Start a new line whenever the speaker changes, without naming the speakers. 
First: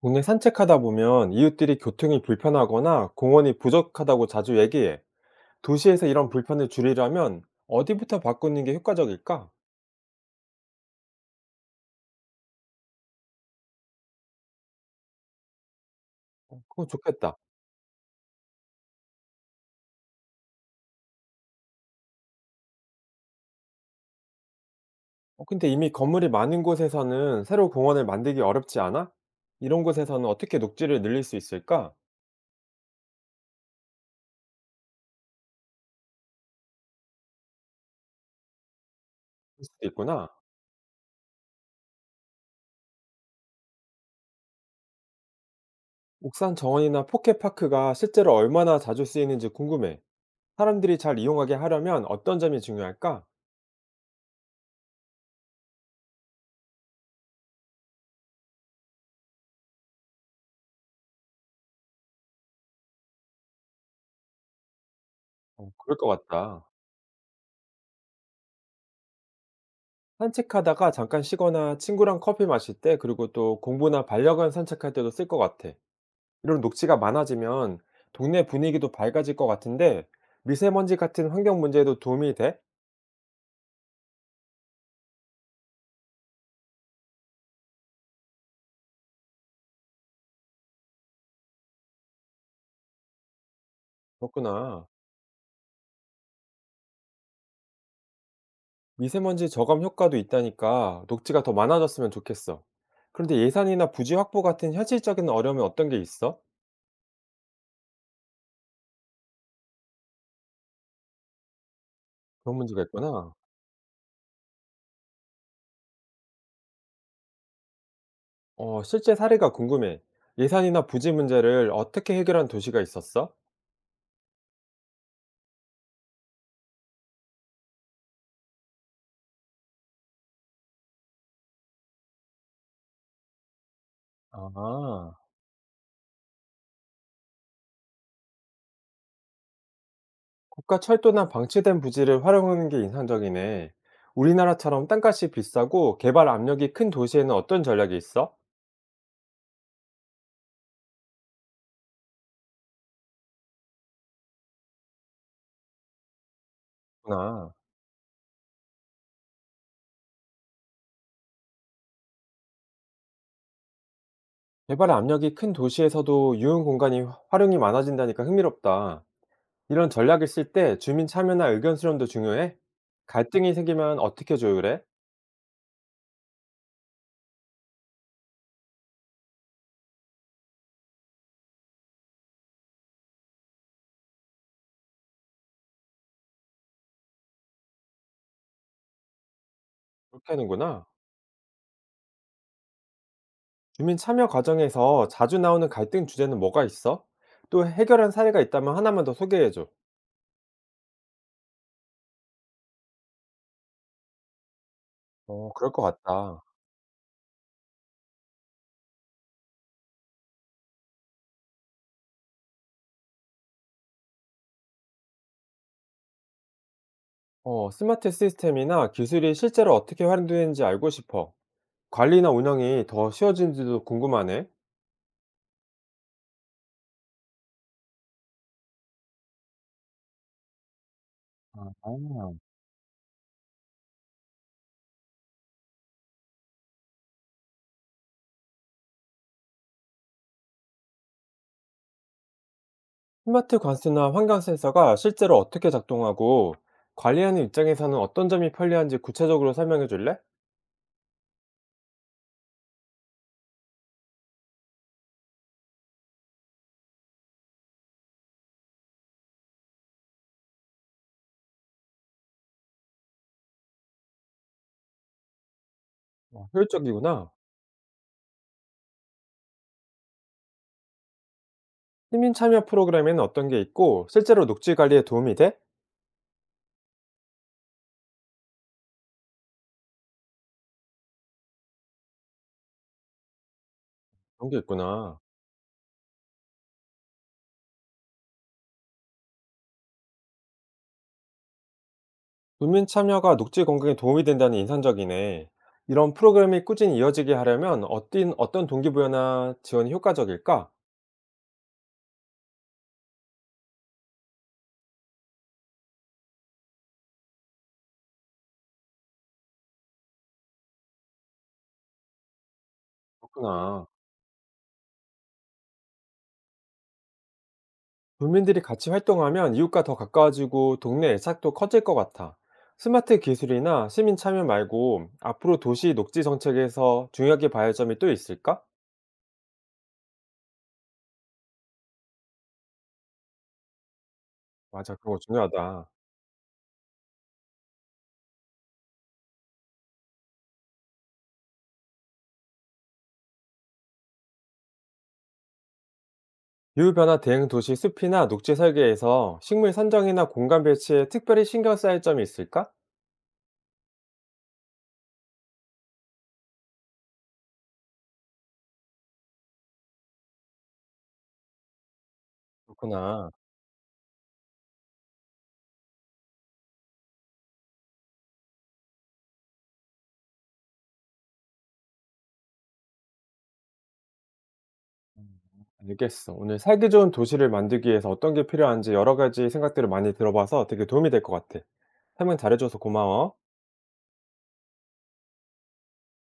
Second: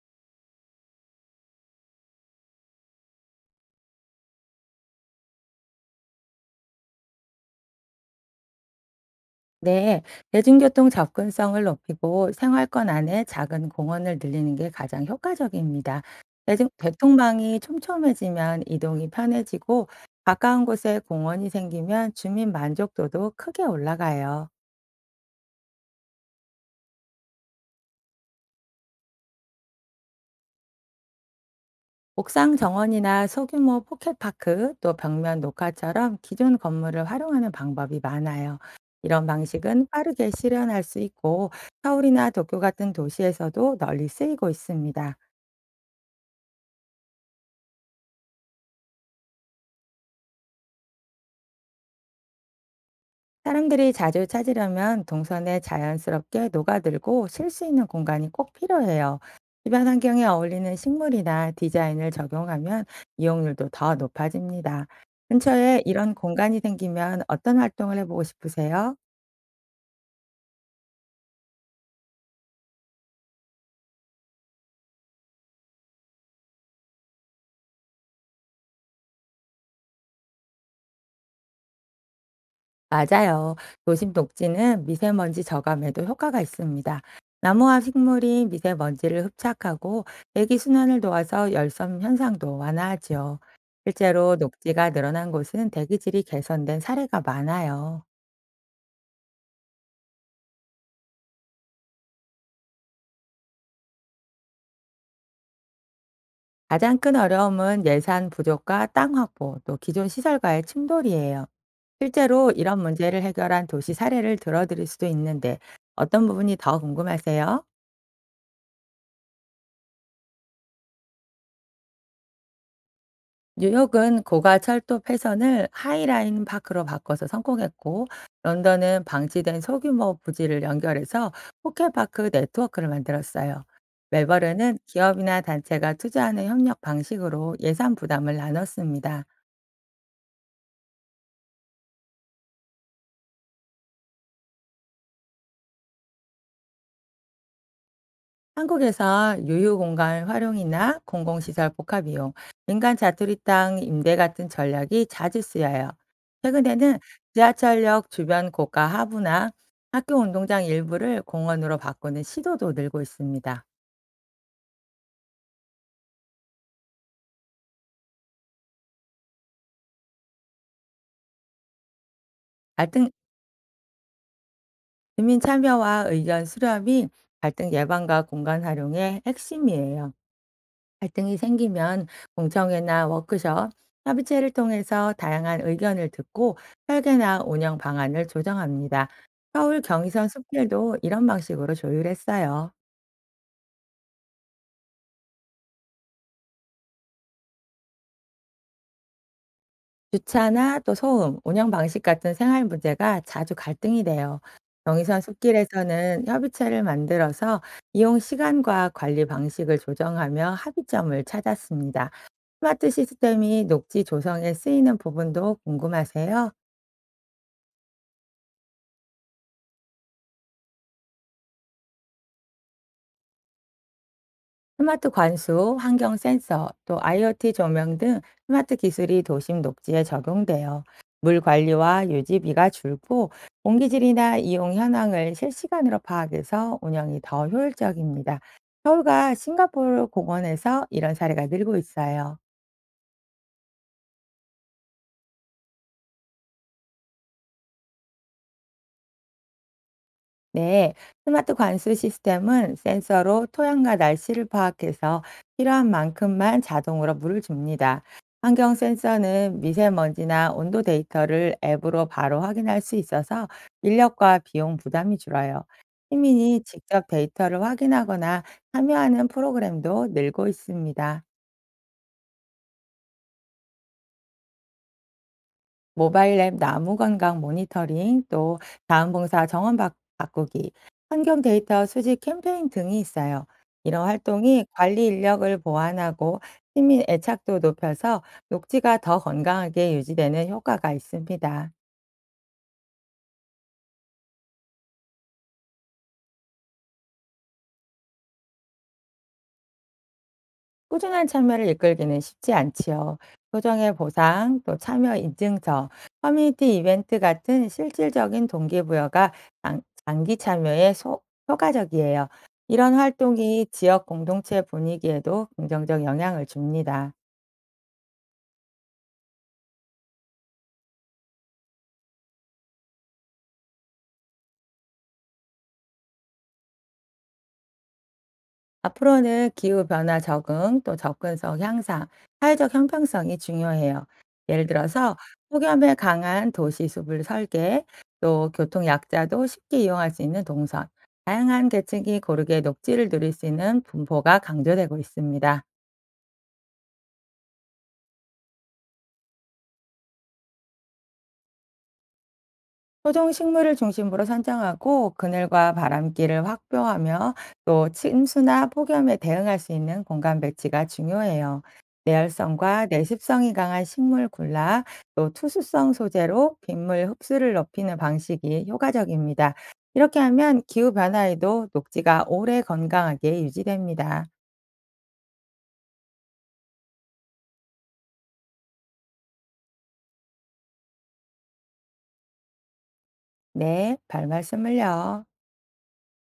국내 산책하다 보면 이웃들이 교통이 불편하거나 공원이 부족하다고 자주 얘기해. 도시에서 이런 불편을 줄이려면 어디부터 바꾸는 게 효과적일까?
네, 대중교통 접근성을 높이고 생활권 안에 작은 공원을 늘리는 게 가장 효과적입니다.
어,
대중,
그거 좋겠다.
교통망이 촘촘해지면 이동이 편해지고 가까운 곳에 공원이 생기면 주민 만족도도 크게 올라가요.
어, 근데 이미 건물이 많은 곳에서는 새로 공원을 만들기 어렵지 않아? 이런 곳에서는 어떻게 녹지를 늘릴 수 있을까?
옥상 정원이나 소규모 포켓파크 또 벽면 녹화처럼 기존 건물을 활용하는 방법이 많아요. 이런
그럴
방식은
수도 있구나.
빠르게 실현할 수 있고 서울이나 도쿄 같은 도시에서도 널리 쓰이고 있습니다.
옥산 정원이나 포켓파크가 실제로 얼마나 자주 쓰이는지 궁금해. 사람들이 잘 이용하게 하려면 어떤 점이 중요할까?
사람들이 자주 찾으려면 동선에 자연스럽게 녹아들고 쉴 수 있는 공간이 꼭 필요해요. 주변 환경에 어울리는 식물이나 디자인을 적용하면 이용률도 더 높아집니다.
어,
근처에
그럴 것
이런 공간이
같다.
생기면 어떤 활동을 해보고 싶으세요?
산책하다가 잠깐 쉬거나 친구랑 커피 마실 때, 그리고 또 공부나 반려견 산책할 때도 쓸 것 같아. 이런 녹지가 많아지면 동네 분위기도 밝아질 것 같은데, 미세먼지 같은 환경 문제에도 도움이 돼?
맞아요. 도심 녹지는 미세먼지 저감에도 효과가 있습니다. 나무와 식물이 미세먼지를 흡착하고 대기 순환을 도와서 열섬 현상도 완화하죠. 실제로
그렇구나.
녹지가 늘어난 곳은 대기질이 개선된 사례가 많아요.
미세먼지 저감 효과도 있다니까 녹지가 더 많아졌으면 좋겠어. 그런데 예산이나 부지 확보 같은 현실적인 어려움이 어떤 게 있어?
가장 큰 어려움은 예산 부족과 땅 확보, 또 기존 시설과의 충돌이에요. 실제로
그런
이런
문제가
문제를
있구나.
해결한 도시 사례를 들어드릴 수도 있는데 어떤 부분이 더 궁금하세요?
어, 실제 사례가 궁금해. 예산이나 부지 문제를 어떻게 해결한 도시가 있었어?
뉴욕은 고가 철도 폐선을 하이라인 파크로 바꿔서 성공했고, 런던은 방치된 소규모 부지를 연결해서 호켓파크 네트워크를 만들었어요. 멜버른은
아.
기업이나 단체가 투자하는 협력 방식으로 예산 부담을 나눴습니다.
국가 철도나 방치된 부지를 활용하는 게 인상적이네. 우리나라처럼 땅값이 비싸고 개발 압력이 큰 도시에는 어떤 전략이 있어?
한국에서 유휴공간 활용이나 공공시설 복합이용, 민간 자투리 땅 임대 같은 전략이 자주 쓰여요. 최근에는
나.
지하철역 주변 고가 하부나 학교 운동장 일부를 공원으로 바꾸는 시도도 늘고 있습니다.
개발 압력이 큰 도시에서도 유흥 공간이 활용이 많아진다니까 흥미롭다. 이런 전략을 쓸 때 주민 참여나 의견 수렴도 중요해?
갈등,
갈등이 생기면 어떻게 조율해?
주민 참여와 의견 수렴이 갈등 예방과 공간 활용의 핵심이에요. 갈등이 생기면 공청회나 워크숍, 협의체를 통해서 다양한 의견을 듣고 설계나 운영 방안을 조정합니다. 서울 경의선
그렇게 하는구나.
숲길도 이런 방식으로 조율했어요.
주민 참여 과정에서 자주 나오는 갈등 주제는 뭐가 있어? 또 해결한 사례가 있다면 하나만 더 소개해줘.
주차나 또 소음, 운영 방식 같은 생활 문제가 자주 갈등이 돼요. 경의선
어, 그럴 것
숲길에서는
같다.
협의체를 만들어서 이용 시간과 관리 방식을 조정하며 합의점을 찾았습니다. 스마트 시스템이 녹지 조성에 쓰이는 부분도 궁금하세요?
어, 스마트 시스템이나 기술이 실제로 어떻게 활용되는지 알고 싶어. 관리나 운영이 더 쉬워진지도 궁금하네.
스마트 관수, 환경 센서, 또 IoT 조명 등 스마트 기술이 도심 녹지에 적용돼요. 물
아,
관리와 유지비가 줄고 공기질이나 이용 현황을 실시간으로 파악해서 운영이 더 효율적입니다. 서울과 싱가포르 공원에서 이런 사례가 늘고 있어요.
스마트 관수나 환경 센서가 실제로 어떻게 작동하고 관리하는 입장에서는 어떤 점이 편리한지 구체적으로 설명해 줄래?
네, 스마트 관수 시스템은 센서로 토양과 날씨를 파악해서 필요한 만큼만 자동으로 물을 줍니다. 환경 센서는 미세먼지나 온도 데이터를 앱으로 바로 확인할 수 있어서 인력과 비용 부담이 줄어요.
어,
시민이 직접
효율적이구나.
데이터를 확인하거나 참여하는 프로그램도 늘고 있습니다.
시민 참여 프로그램에는 어떤 게 있고 실제로 녹지 관리에 도움이 돼?
모바일 앱 나무 건강 모니터링, 또 자원봉사 정원 바꾸기, 환경 데이터 수집 캠페인 등이 있어요. 이런
그런 게
활동이 관리
있구나.
인력을 보완하고 시민 애착도 높여서 녹지가 더 건강하게 유지되는 효과가 있습니다.
국민 참여가 녹지 건강에 도움이 된다는 인상적이네. 이런 프로그램이 꾸준히 이어지게 하려면 어떤 동기부여나 지원이 효과적일까?
꾸준한 참여를 이끌기는 쉽지 않지요. 소정의 보상, 또 참여 인증서, 커뮤니티 이벤트 같은 실질적인 동기부여가 장기 참여에 효과적이에요. 이런 활동이
그렇구나.
지역 공동체 분위기에도 긍정적 영향을 줍니다.
국민들이 같이 활동하면 이웃과 더 가까워지고 동네 애착도 커질 것 같아. 스마트 기술이나 시민 참여 말고 앞으로 도시 녹지 정책에서 중요하게 봐야 할 점이 또 있을까?
앞으로는 기후 변화 적응, 또 접근성 향상, 사회적 형평성이 중요해요. 예를
맞아, 그런
들어서
거 중요하다.
폭염에 강한 도시 숲을 설계, 또 교통 약자도 쉽게 이용할 수 있는 동선, 다양한 계층이 고르게 녹지를 누릴 수 있는 분포가 강조되고 있습니다.
기후변화 대응 도시 숲이나 녹지 설계에서 식물 선정이나 공간 배치에 특별히 신경 써야 할 점이 있을까?
토종 식물을 중심으로 선정하고 그늘과 바람길을 확보하며 또 침수나 폭염에 대응할 수 있는 공간 배치가 중요해요. 내열성과
그렇구나.
내습성이 강한 식물 군락, 또 투수성 소재로 빗물 흡수를 높이는 방식이 효과적입니다. 이렇게 하면 기후 변화에도 녹지가 오래 건강하게 유지됩니다.
음, 알겠어. 오늘 살기 좋은 도시를 만들기 위해서 어떤 게 필요한지 여러 가지 생각들을 많이 들어봐서 되게 도움이 될 것 같아. 설명 잘해줘서 고마워.
네, 발 말씀을요.